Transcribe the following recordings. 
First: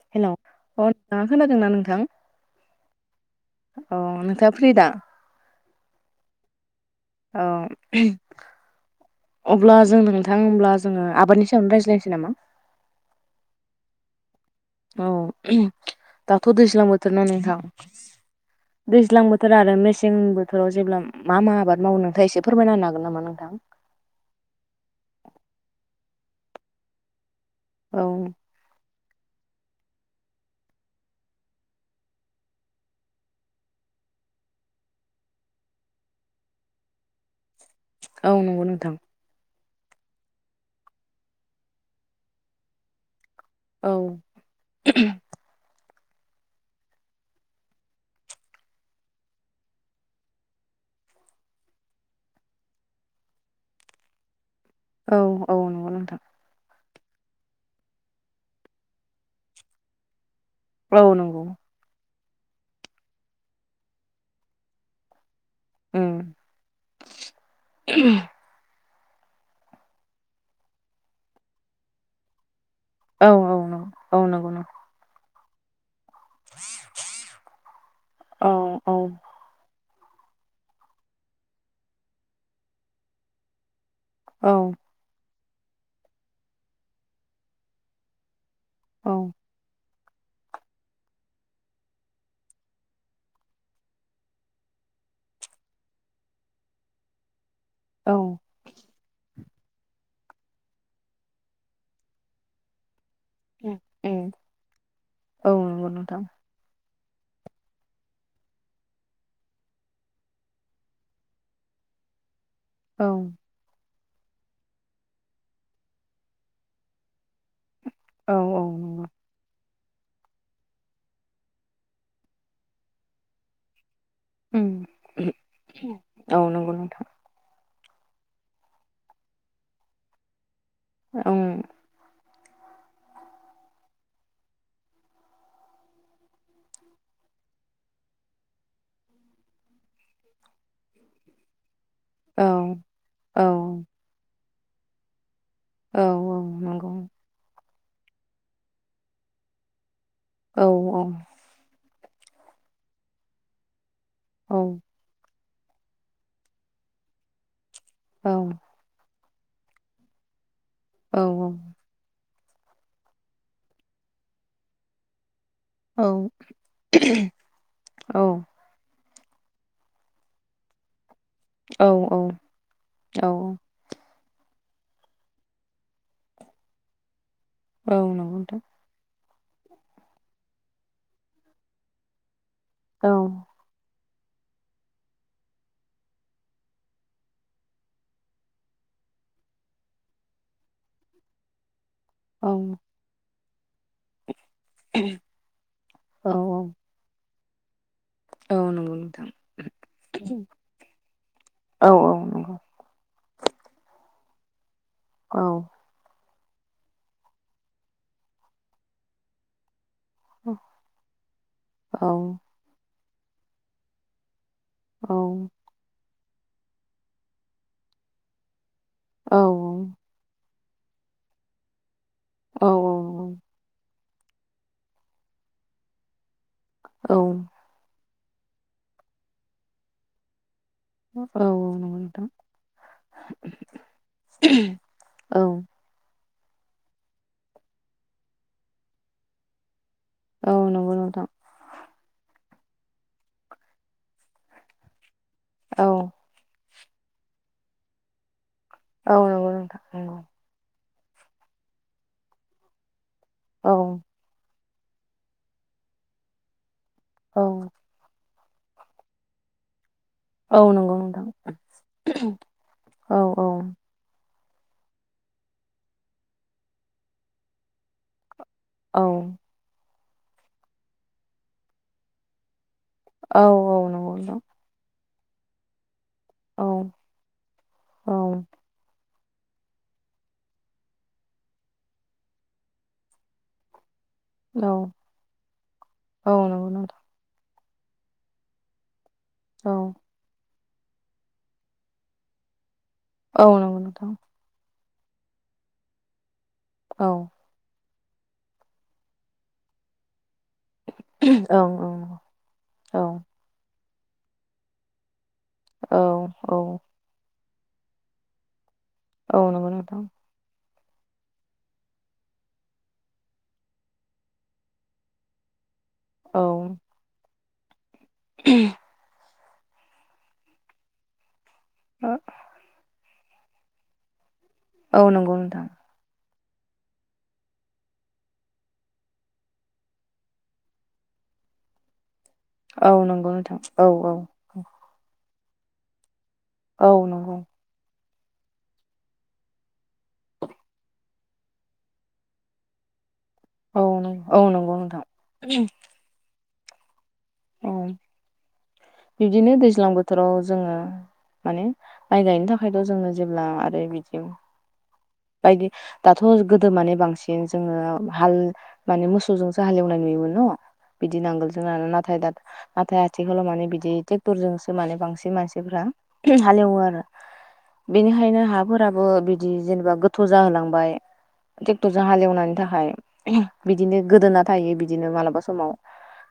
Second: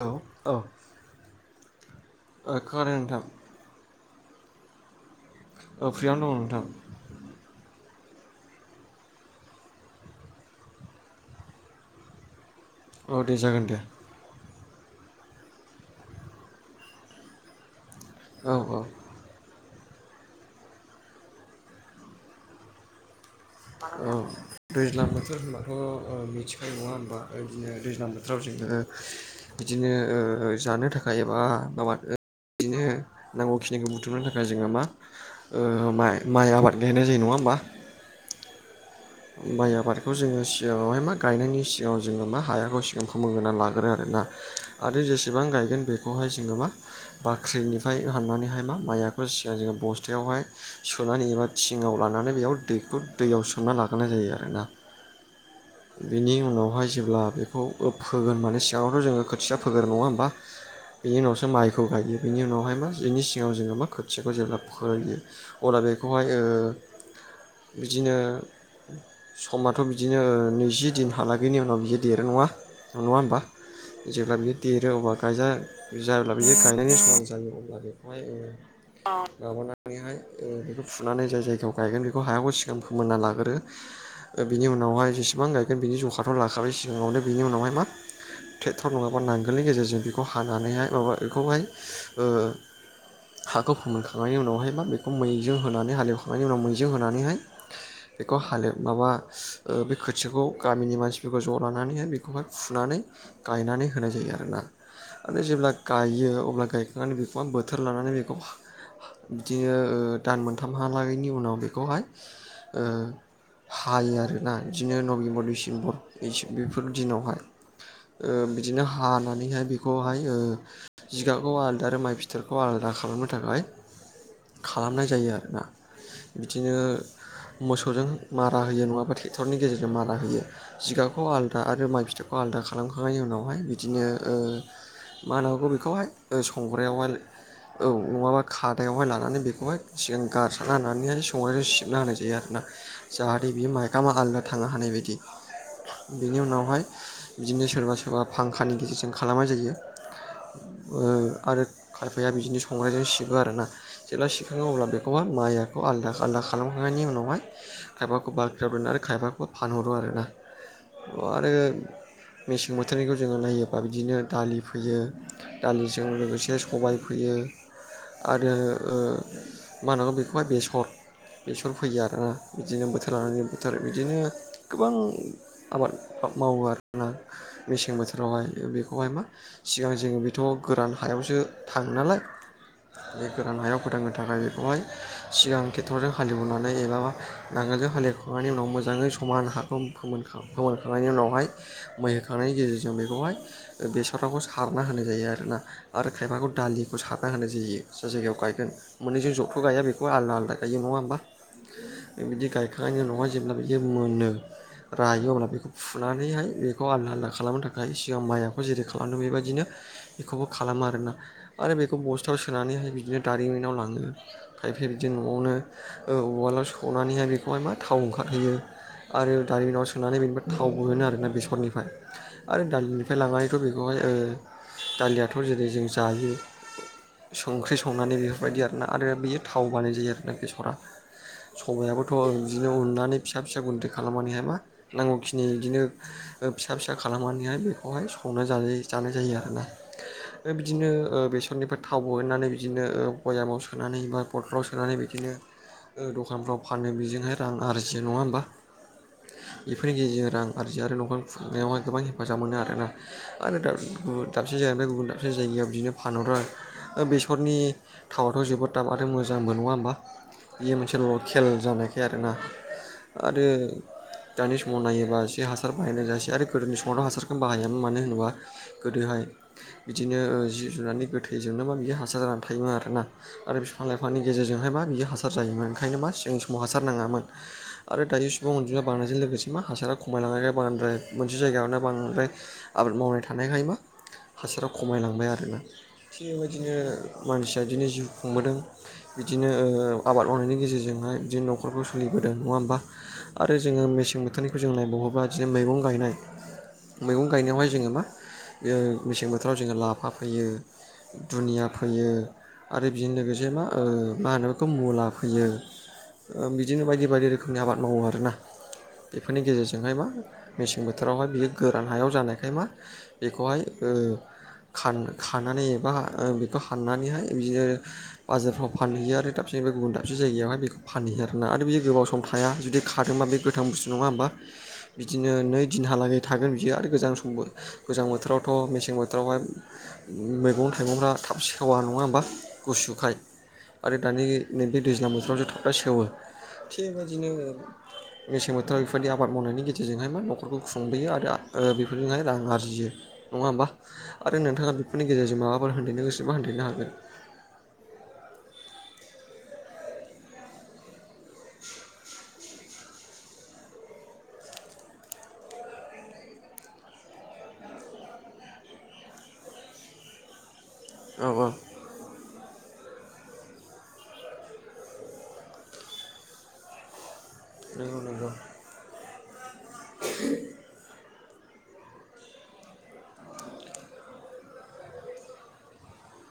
औ हेलौ अ औ नोंथांङा खोनादोंना नोंथां ओ खोनादों नोंथां अ नोंथांङा फ्रि दा औ फ्रियावनो दं नोंथां औ अब्ला जों नोंथां होनब्ला जोंङो आबादनि सायावनो रायज्लायनोसै नामा औ दे जागोन दे औ दाथ दैज्लां बोथोर नोंथां औ औ दैज्लां बोथोर आरो मेस सें बोथोराव जेब्ला मा-मा आबाद मावो नोंथांङा एसे फोरमायना हागोन नामा नों औ दैज्लां बोथोर होनबाथ ओ मिथिखाङो नंङा होनबा बिदिनो औ दैज्लां बोथोराव जोंङो बिदिनो ओ-ओ जानो थाखाय एबा माबाद ओ बिदिनो नांगौ खिनिखौ बुथुमनो थाखाय जोंङो मा माइ आबाद गायनाय जायो नंङा मा औ नंगौ नोंथां माइ आबादखौ जोंङो सिगांङावहाय मा गायनायनि सिगांङाव जोंङो मा हायाखौ सिगां खुमों होना लाग्रो औ आरोोना आरो जेसेबां गायगोन बे जोङो मा बाख्रिनिफ्राय हाननानैहाय मा मायाबो सिगांजों बस्थायावहाय सुनानै एबा थिङाव लानानै बेयाव दैखौ दैयाव सोमना लाग्रोनाय जायो आर ना औ औ नंगौ नोंथां जेब्ला बेखौ फोगोन माने सिगाङावथ' जोङो खोथिया फोगोन नङा होमबा औ बेनि नंगौ उनावसो माइखौ गायो बेनि उनावहाय मा बिनि सिगाव जोङो मा खोथिखौ जेब्ला फरायो अब्ला उम बेखौहाय बिदिनो समाथ' बिदिनो नैजि दिनहाालागैनि उनाव बियो देरो नङा नङा औ होमबा औ नंगौ औ जेब्ला नंगौ बियो नंगौ देरो अब्ला गायजा जायोब्ला बिदि गायनायनि समां जायो अब्ला औ औ बेखौहायाब हाय बेखौ फुनानै जाय जायगायाव गायगोन बेखौ हायाखौ सिगां फोमोनना लाग्रो बिनि औ उनावहाय जेसेबां गायगोन बिनि जखााथ' लाखाबाय सिगाङावनो बिनि उनावहाय मा ट्रेक्टर औ नङाबा नांगोलनि गेजेरजों बेखौ हानानैहाय माबा बेखौहाय हाखौ फोमोनखांनायनि उनावहाय बा बेखौ मैजों होनानै हालेवखांनायनि उनाव मैजों होनानैहाय औ बेखौ हाले माबा बे खोथियाखौ गामिनि मानसिफोरखौ ज' लानानैहाय बेखौहाय फुनानै उम गायनानै होनाय उम जायो आरोोना म औ जेब्ला नंगौ नोंथां गायो अब्ला नानै बेखौ बोथोर लानानै बेखौ बिदिनो दान मोनथामहालागैनि उनाव बेखौहाय औ हायो आरोना बिदिनो नभेम्बर डिसेम्बर बेफोर दिनावहाय औ औ बिदिनो नंगौ हानानैहाय बेखौहाय जिगाबखौ आलादा आरो माइ फिथोरखौ आलादा खालामनो थाखाय खालामनाय उम जायो आरोना औ नंगौ बिदिनो नोंथां मोसौजों मारा होयो नङाबा ट्रेक्टरनि गेजेरजों मारा होयो जिगाखौ ओं आलादा आरो माइ फिथोबखौ आलादा खालामखांनायनि उनावहाय बिदिनो मा होन हागौ बेखौहाय संग्रायावहाय औ नङाबा खादायावहाय लानानै बेखौहाय सिगां गारसना होननानैहाय संनायसिगोन साबना होनाय जायो औ आरोना औ जाहाथे बियो माइखामा आलदा थांनो हानाय बायदि औ औ बेनि उनावहाय नंगौ बिदिनो सोरबा सोरबा फांखानि गेजेरजों खालामनाय जायो औ औ आरो खायफाया बिदिनो संग्रजों सिबो आर ना जेब्ला औ सिखाङो अब्ला बेखौहाय माइ आरो आलदा आलादा खालामांनायनि उनावाय खायफाखौ औ बाल आरो खाया बे फानहरो आरोना औ आरो मेसें बोथोरनिखौ जोङो नायोबा बिदिनो दालि फोयो औ दालिजों लोगोसे सबाय फोयो आरो मा होनांगौ बेखौहाय बेसर बेसर औ फैयो आरोना बिदिनो बोथोर औ लानानै बोथोर बिदिनो इदिनो गोबां आबाद मावो आरोना मेसें औ नंगौ बोथोरावहाय नोंथां बेखौहाय मा सिगां जोङो बेथ' गोरान हायावसो थाङो नालाय बे गोरान हायाव गोोदां थाखाय बेखौहाय सिगां खेथरजों हालेवनानै एबाा नांगोलजों हालेवखांनायनि उनाव मोजाङै समान हाखौ फोमोनखांनायनि उनावहाय मै औ होखांनायनि गेजेरजों बेखौहाय बे सराखौ सारना होनाय जायो आरोना आरो औ खायफाखौ दालिखौ सारना होनाय जायो जाय जायगायाव औ गायगोन नंगौ नोंथां मोननैजों जबथ' गाया बेखौ आलदा आलादा गायो नङा होमबा औ औ बे बिदि नंगौ गायखांनायनि उनावहाय जेब्ला बियो मोनो रायो औ अब्ला बेखौ फुनानैहाय बेखौ आलदा आलदा खालामनो थाखाय सिगां माइखौ जेरै खालामदों बेबायदिनो बेखौबो खालामो आरोना आरो बेखौ औ बस्थाव सोनानैहाय बिदिनो दारिमिनाव लाङो खायफै औ इदिनो न'आवनो उवालाव सौनानैहाय बेखौहाय मा थाव ओंखारहोयो आरो औ दालिमनाव सुनानै बेनिफ्राय थाव मोनो आरोना बेसरनिफ्राय आरो औ दालिनिफ्राय लांनानैथ बेखौहाय दालियाथ जेरै जों जायो संख्रि संनानै बेफोरबायदि आरोना आरो बेयो थाव बानाय जायो आरो ना बेसरा नंगौ सबायाइाबोथ नोंथां बिदिनो उननानै फिसा फिसा गुन्दै खालामनानैहाय मा नांगौखिनि औ बिदिनो फिसा फिसा खालामनानैहाय बेखौहाय संनो जानाय जायो आरोना औ बिदिनो नंगौ नोंथां बेसरनिफ्राय थाव बहोननानै बिदिनो बयामाव सोनानै बा पथलाव सोनानै बिदिनो औ दख थाव फानो बेजोंहाय रां आरजियो नङा होमबा औ नंगौ नोंथां बेफोरनि नंगौ गेजेरजों रां आरजि आरो नखर फुंनायावहाय गोबां हेफाजाब मोनो आरोना आरो औ दाबसे जायगानिफ्राय गुबुन दाबसे जायगायाव बिदिनो फानहर्रा बेसरनि औ थाव थ जोबोद थाब आरो मोजांबो नङा होमबा औ नंगौ नोंथां खेल जानायखाय आरोना औ आरो दानि समाव नायोबा एसे हासार बाहायनाय जायासै आरो गोदोनि समावथ हासारखौनो बाहायामोन मानो होनोबा गोदोहाय औ बिदिनो जि जुनानै गोथैजोंनोबा बियो हासार जानानै थायोमोन आरो औ आरो बिफां औ नंगौ लाइफांनि नोंथां गेजेरजोंहायबा बियो हासार जायोम ओंखायनो मा सिं समाव औ हासार नाङामोन आरो दायो औ सुबुं अनजुमा बारनायजों लोगोसे मोनसे मा हासारखौ खमायलांनायखाय बांद्राय मोनसे जायगायावनो बांद्राय आबाद मावनाय थानायखाय मा औ हासाराव खमायलांबाय आरोना थिग औ नंगौ बेबायदिनो नोंथां मानसि बिदिनो जिउ खुंबोदों बिदिनो औ आबाद मावनायनि गेजेरजों हाय नखरखौ खुंबोदों नङा होनबा औ आरो नंगौ नोंथां मेसें बोथोरनिखौ बहबा बिदिनो मैगं गायनाय औ मैगं गायनायावहाय जोङो मा मेसें बोथोराव जोङो लाफा फैयो दुनिया ओं फैयो ओं आरो औ बेजों लोगोसे मा मा होनो बेखौ मुला फैयो। औ औ बिदिनो बायदि बायदि रोखोमनि आबाद मावो आरोना औ बेफोरनि नंगौ गेजेरजोंहाय नोंथां मा मेसें बोथोरावहाय बियो गोरान हायाव जानायखाय मा बेखौहाय खान खानानै एबा औ बेखौ हाननानैहाय बिदिनो बाजारफ्राव फानहैयो आरो दाबसे दाबसे बे गुबुन दाबसे जायगायावहाय बेखौ फानहैयो आरोना आरो बेदि गोबाव सम थाया जुदि खादोंबा बे गोथां बुस्थु नङा होमबा औ बिदिनो नंगौ नै नोंथां दिनहालागै थागोन बियो आरो गोजां समबो गोजां बोथोरावथ मेसें बोथोरावहाय मैगं थाइगंफ्रा थाब सेवा नङा होमबा औ गुसुखाय नंगौ नोंथां औ आरो औ दानि नैबे दैज्लां बोथोरावथ थाब ब सेवो औ थिगबायदिनो नंगौ मेसें बोथोराव बेफोरबायदि आबाद मावनायनि गेजेरजोंहाय मा नखरखौ खुंबोयो आरो बेफोरजोंहाय रां आरजियो नङा होमबा औ नंगौ आरो औ नोंथाङा नंगौ नोंथां बेफोरनि गेजेरजों माबाफोर होनन्देरनो गोसोबा होनन्देरनो हागोन औ बिदिनो दैज्लां बोथोराव जोङो माने माइ गायनो थाखायथ जोङो जेब्ला आरो बिदि बायदि दाथ गोदो माने बांसिन जोङो हाल माने मोसौजोंसो हालेवनाय नुयो बिदि औ नांगोल जोंना नाथाय दा हाथाइ आथिखालाव माने बिदि ट्रेक्टरजोंसो माने बांसिन मानसिफ्रा हालेवो आरो नंगौ नंगौ बेनिखायनो हाफोराबो बिदि जेनेबा गोथौ जाहोलांबाय ट्रेक्टरजों हालेवनायनि थाखाय बिदिनो गोदोना थायो बिदिनो मालाबा समाव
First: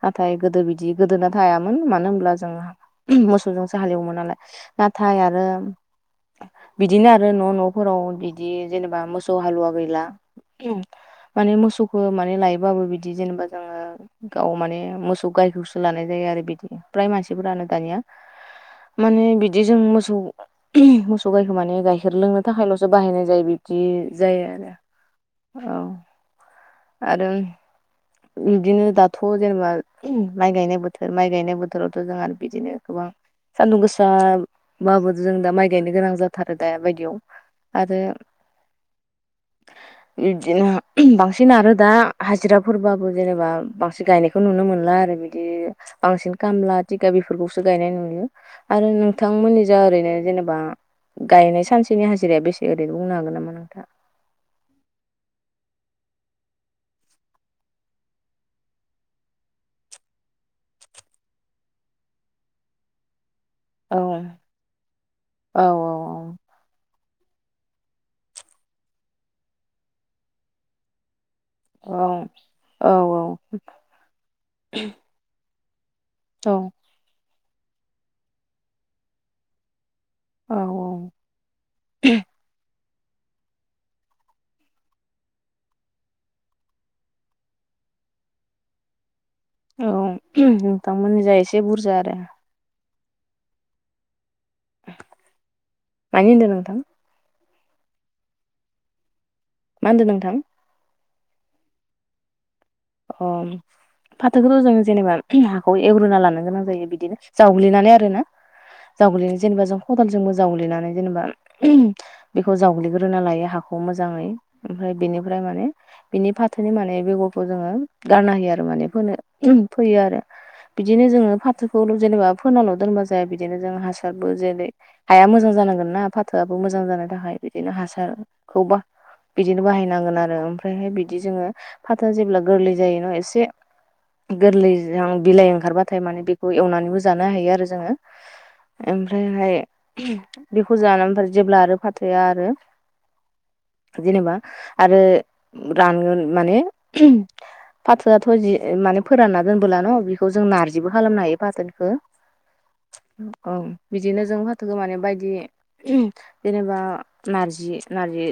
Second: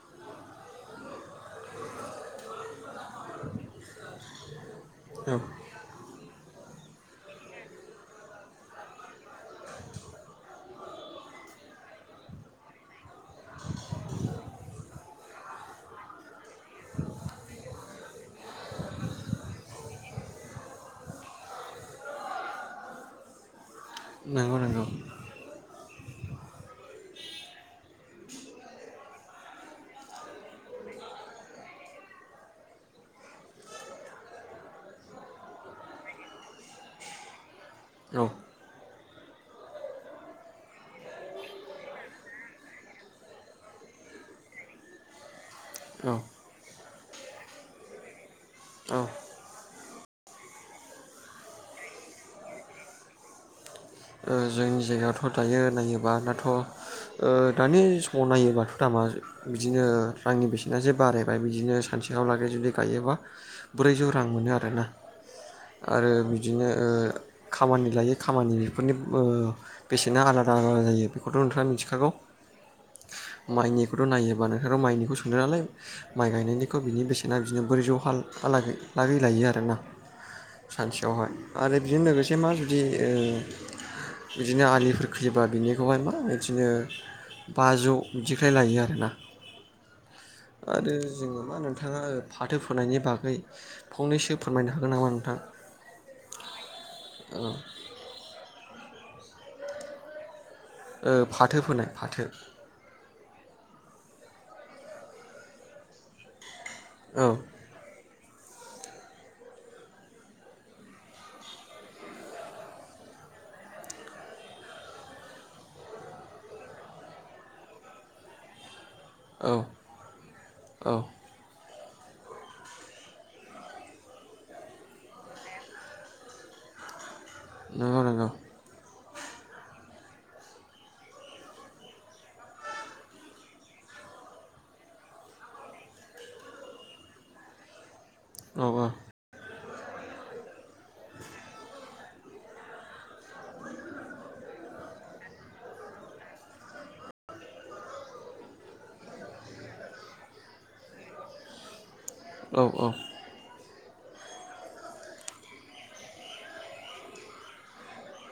नाथाय गोदो बिदि गोदोना थायामोन मानो होनब्ला जों मोसौजोंसो हालेवोमोन नालाय नाथाय औ आरो बिदिनो आरो न' न'फोराव बिदि जेनेबा मोसौ हालुवा गैला माने मोसौखौ माने लायोबाबो बिदि जेनेबा जोङो गाव माने मोसौ गायखौसो लानाय जायो आरो बिदि फ्राय मानसिफोरानो दानिया माने बिदि जों मोसौ मोसौ गायखौ माने गायखेर लोंनो थाखायलसो बाहायनाय जाय बिदि जायो नंगौ आरो नंगौ औ आरो बिदिनो दाथ जेनेबा माइ गायनाय बोथोर माइ गायनाय बोथोरावथ जोंहा आरो बिदिनो गोबां सानदुं गोसाबाबो जों दा माइ गायनो गोनां जाथारो दा बायदियाव आरो औ बिदिनो बांसिन आरो दा हाजिरा फोरबाबो जेनेबा बांसिन गायनायखौ नुनो मोनला आरो बिदि औ बांसिन खामला थिगा बेफोरखौसो गायनाय नुयो आरो औ ओ नोंथांमोननि जों ओरैनो जेनेबा गायनाय सानसेनि हाजिराया बेसे ओरैनो बुंनो हागोन नामा नोंथाङा? ओ जोंनि जायगायावथ' दायो नायोबा दाथ' दानि समाव नायोबाथ' दामा बिदिनो रांनि बेसेना जे बारायबाय बिदिनो सानसेहालागै जुदि गायोबा औ ब्रैजौ रां मोनो आरोना औ आरो बिदिनो खामानि लायै खामानि बेफोरनि बेसेना आलादा आलादा जायो बेखौथ' नोंथाङा औ मिथिखागौ औ माइनिखौथ' नायोबा नोंथाङा माइनिखौ सोंदों नालाय माइ गायनायनिखौ बिनि बेसेना बिदिनो ब्रैजौ हालागै लायो आरोना औ सानसेयावहाय आरो बेजों लोगोसे मा जुदि ओ बिदिनो आलिफोर खैयोबा बिनिखौहाय मा बिदिनो बाजौ बिदिखाय लायो आरोना औ आरो नोंथांमोननि जा जोङो मा एसे बुरजा नोंथाङा आरो फाथो फोनायनि बागै फंनैसो फोरमायनो हागोन नामा नोंथां मानि होनदों नोंथां औ मा होनदों नोंथां? ओ फाथो फोनाय फाथो अ फाथोखौथ' जों जेनेबा हाखौ एवग्रोना लानोगोनां जायो बिदिनो औ जाग्लिनानै आरो ना जावग्लिनाय जेनेबा जों खदालजोंबो जावग्लिनानै जेनेबा बेखौ जावग्लिग्रोना लायो हाखौ मोजांयै ओमफाय बेनिफ्राय माने बिनि फाथोनि माने बेगरफोर जोङो गारना होयो आरो माने फोनो औ फोयो आरो औ बिदिनो जों फाथो खौ जेनेबा फोनाल' दोनबा जाया बिदिनो जों हासारबो जेरै हाया मोजां जानांगोन ना फाथोआबो मोजां मोजां जानो थाखाय बिदिनो नंगौ नंगौ हासारखौबा बिदिनो बाहायनांगोन आरो ओमफ्रायहाय बिदि जोङो फाथोया जेब्ला गोरलै जायो ना एसे गोरलै बिलाइ ओंखारबाथाय माने बेखौ एवनानैबो जानो हायो आरो जोङो औ औ ओमफ्रायहाय बेखौ जानानै जेब्ला आरो फाथोया आरो जेनेबा आरो रानगोन माने फाथोआथ' जि माने फोरानना दोनबोला न' बेखौ जों नारजिबो खालामनो हायो फाथोखौ औ औ औ बिदिनो जों फाथोखौ मानि बायदि जेनेबा नारजि नारजि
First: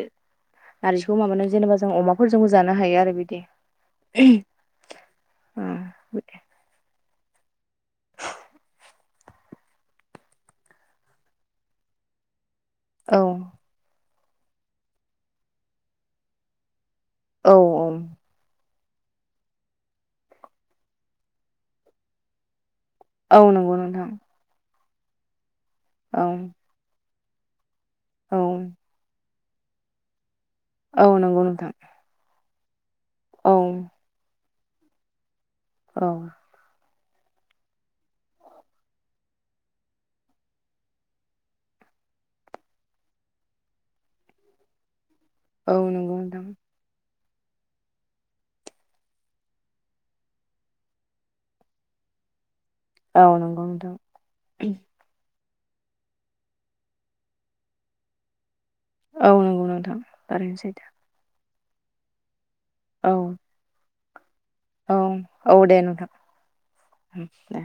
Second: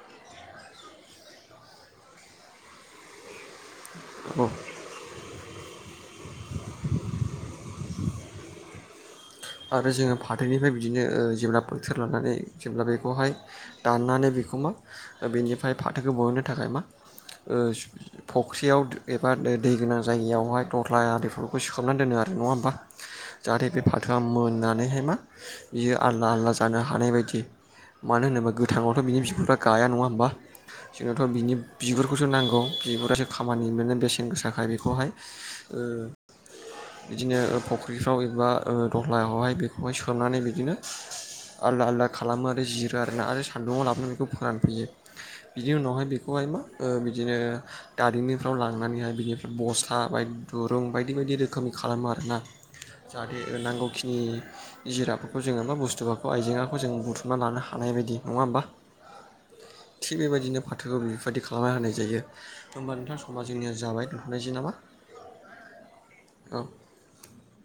नारजिखौबो माबानो जेनेबा जों अमाफोरजोंबो जानो हायो आरो बिदि [inaudible] औ आरो जोङो फाथोनिफ्राय बिदिनो जेब्ला बोथोर लानानै जेब्ला औ बेखौहाय दाननानै बेखौ मा बेनिफ्राय फाथोखौ बहननो थाखाय मा औ ओ फख्रियाव एबा दै गोनां जायगायावहाय दह्ला आरिफोरखौ सोमनानै दोनो आरो नङा होमबा औ नंगौ नोंथां सोमनानैहाय मा बियो औ आलदा आलदा जानो हानाय बायदि मानो होनोबा औ गोथाङावथ' बिनि बिगुरफ्रा गाया नङा होमबा औ जोंनाावथ' नंगौ बिनि नोंथां बिगुरखौसो नांगौ। बिगुरासो औ खामानि मोनो बेसेन गोसााखाय बेखौहाय। औ बिदिनो फुख्रिफ्राव एबा दह्लाखौहाय बेखौहाय सोनानै बिदिनो। आलदा आलदा खालामो आरो जिरो आरोना आरो सान्दुङआव लाबोनानैखौ फोरानफैयो। बिनि औ उनावहाय नंगौ नोंथां बेखौहाय मा? बिदिनो दारिमिफ्राव लांनानैहाय बिनिफ्राय बसथा बायदग दुरुं बायदि बायदि रो रोखोमनि खालामो आरोना औ जाहाथे नंगौ नोंथां नांगौखिनि जिरा। बे जो बा बुस्थुफोरखौ आइजेंआाखौ जों बुथुमना लानो हानाय बायदि नङा होमबा? औ नंगौ नोंथां थिग थारैनो बेबायदिनो सैथो फाथोखौ बेबायदि खालाम। खालामना होनाय जायो होमबा औ नोंथां समा जोंनिया जाबाय। दोनथ'नायसै नामा औ औ दे नोंथां औ द।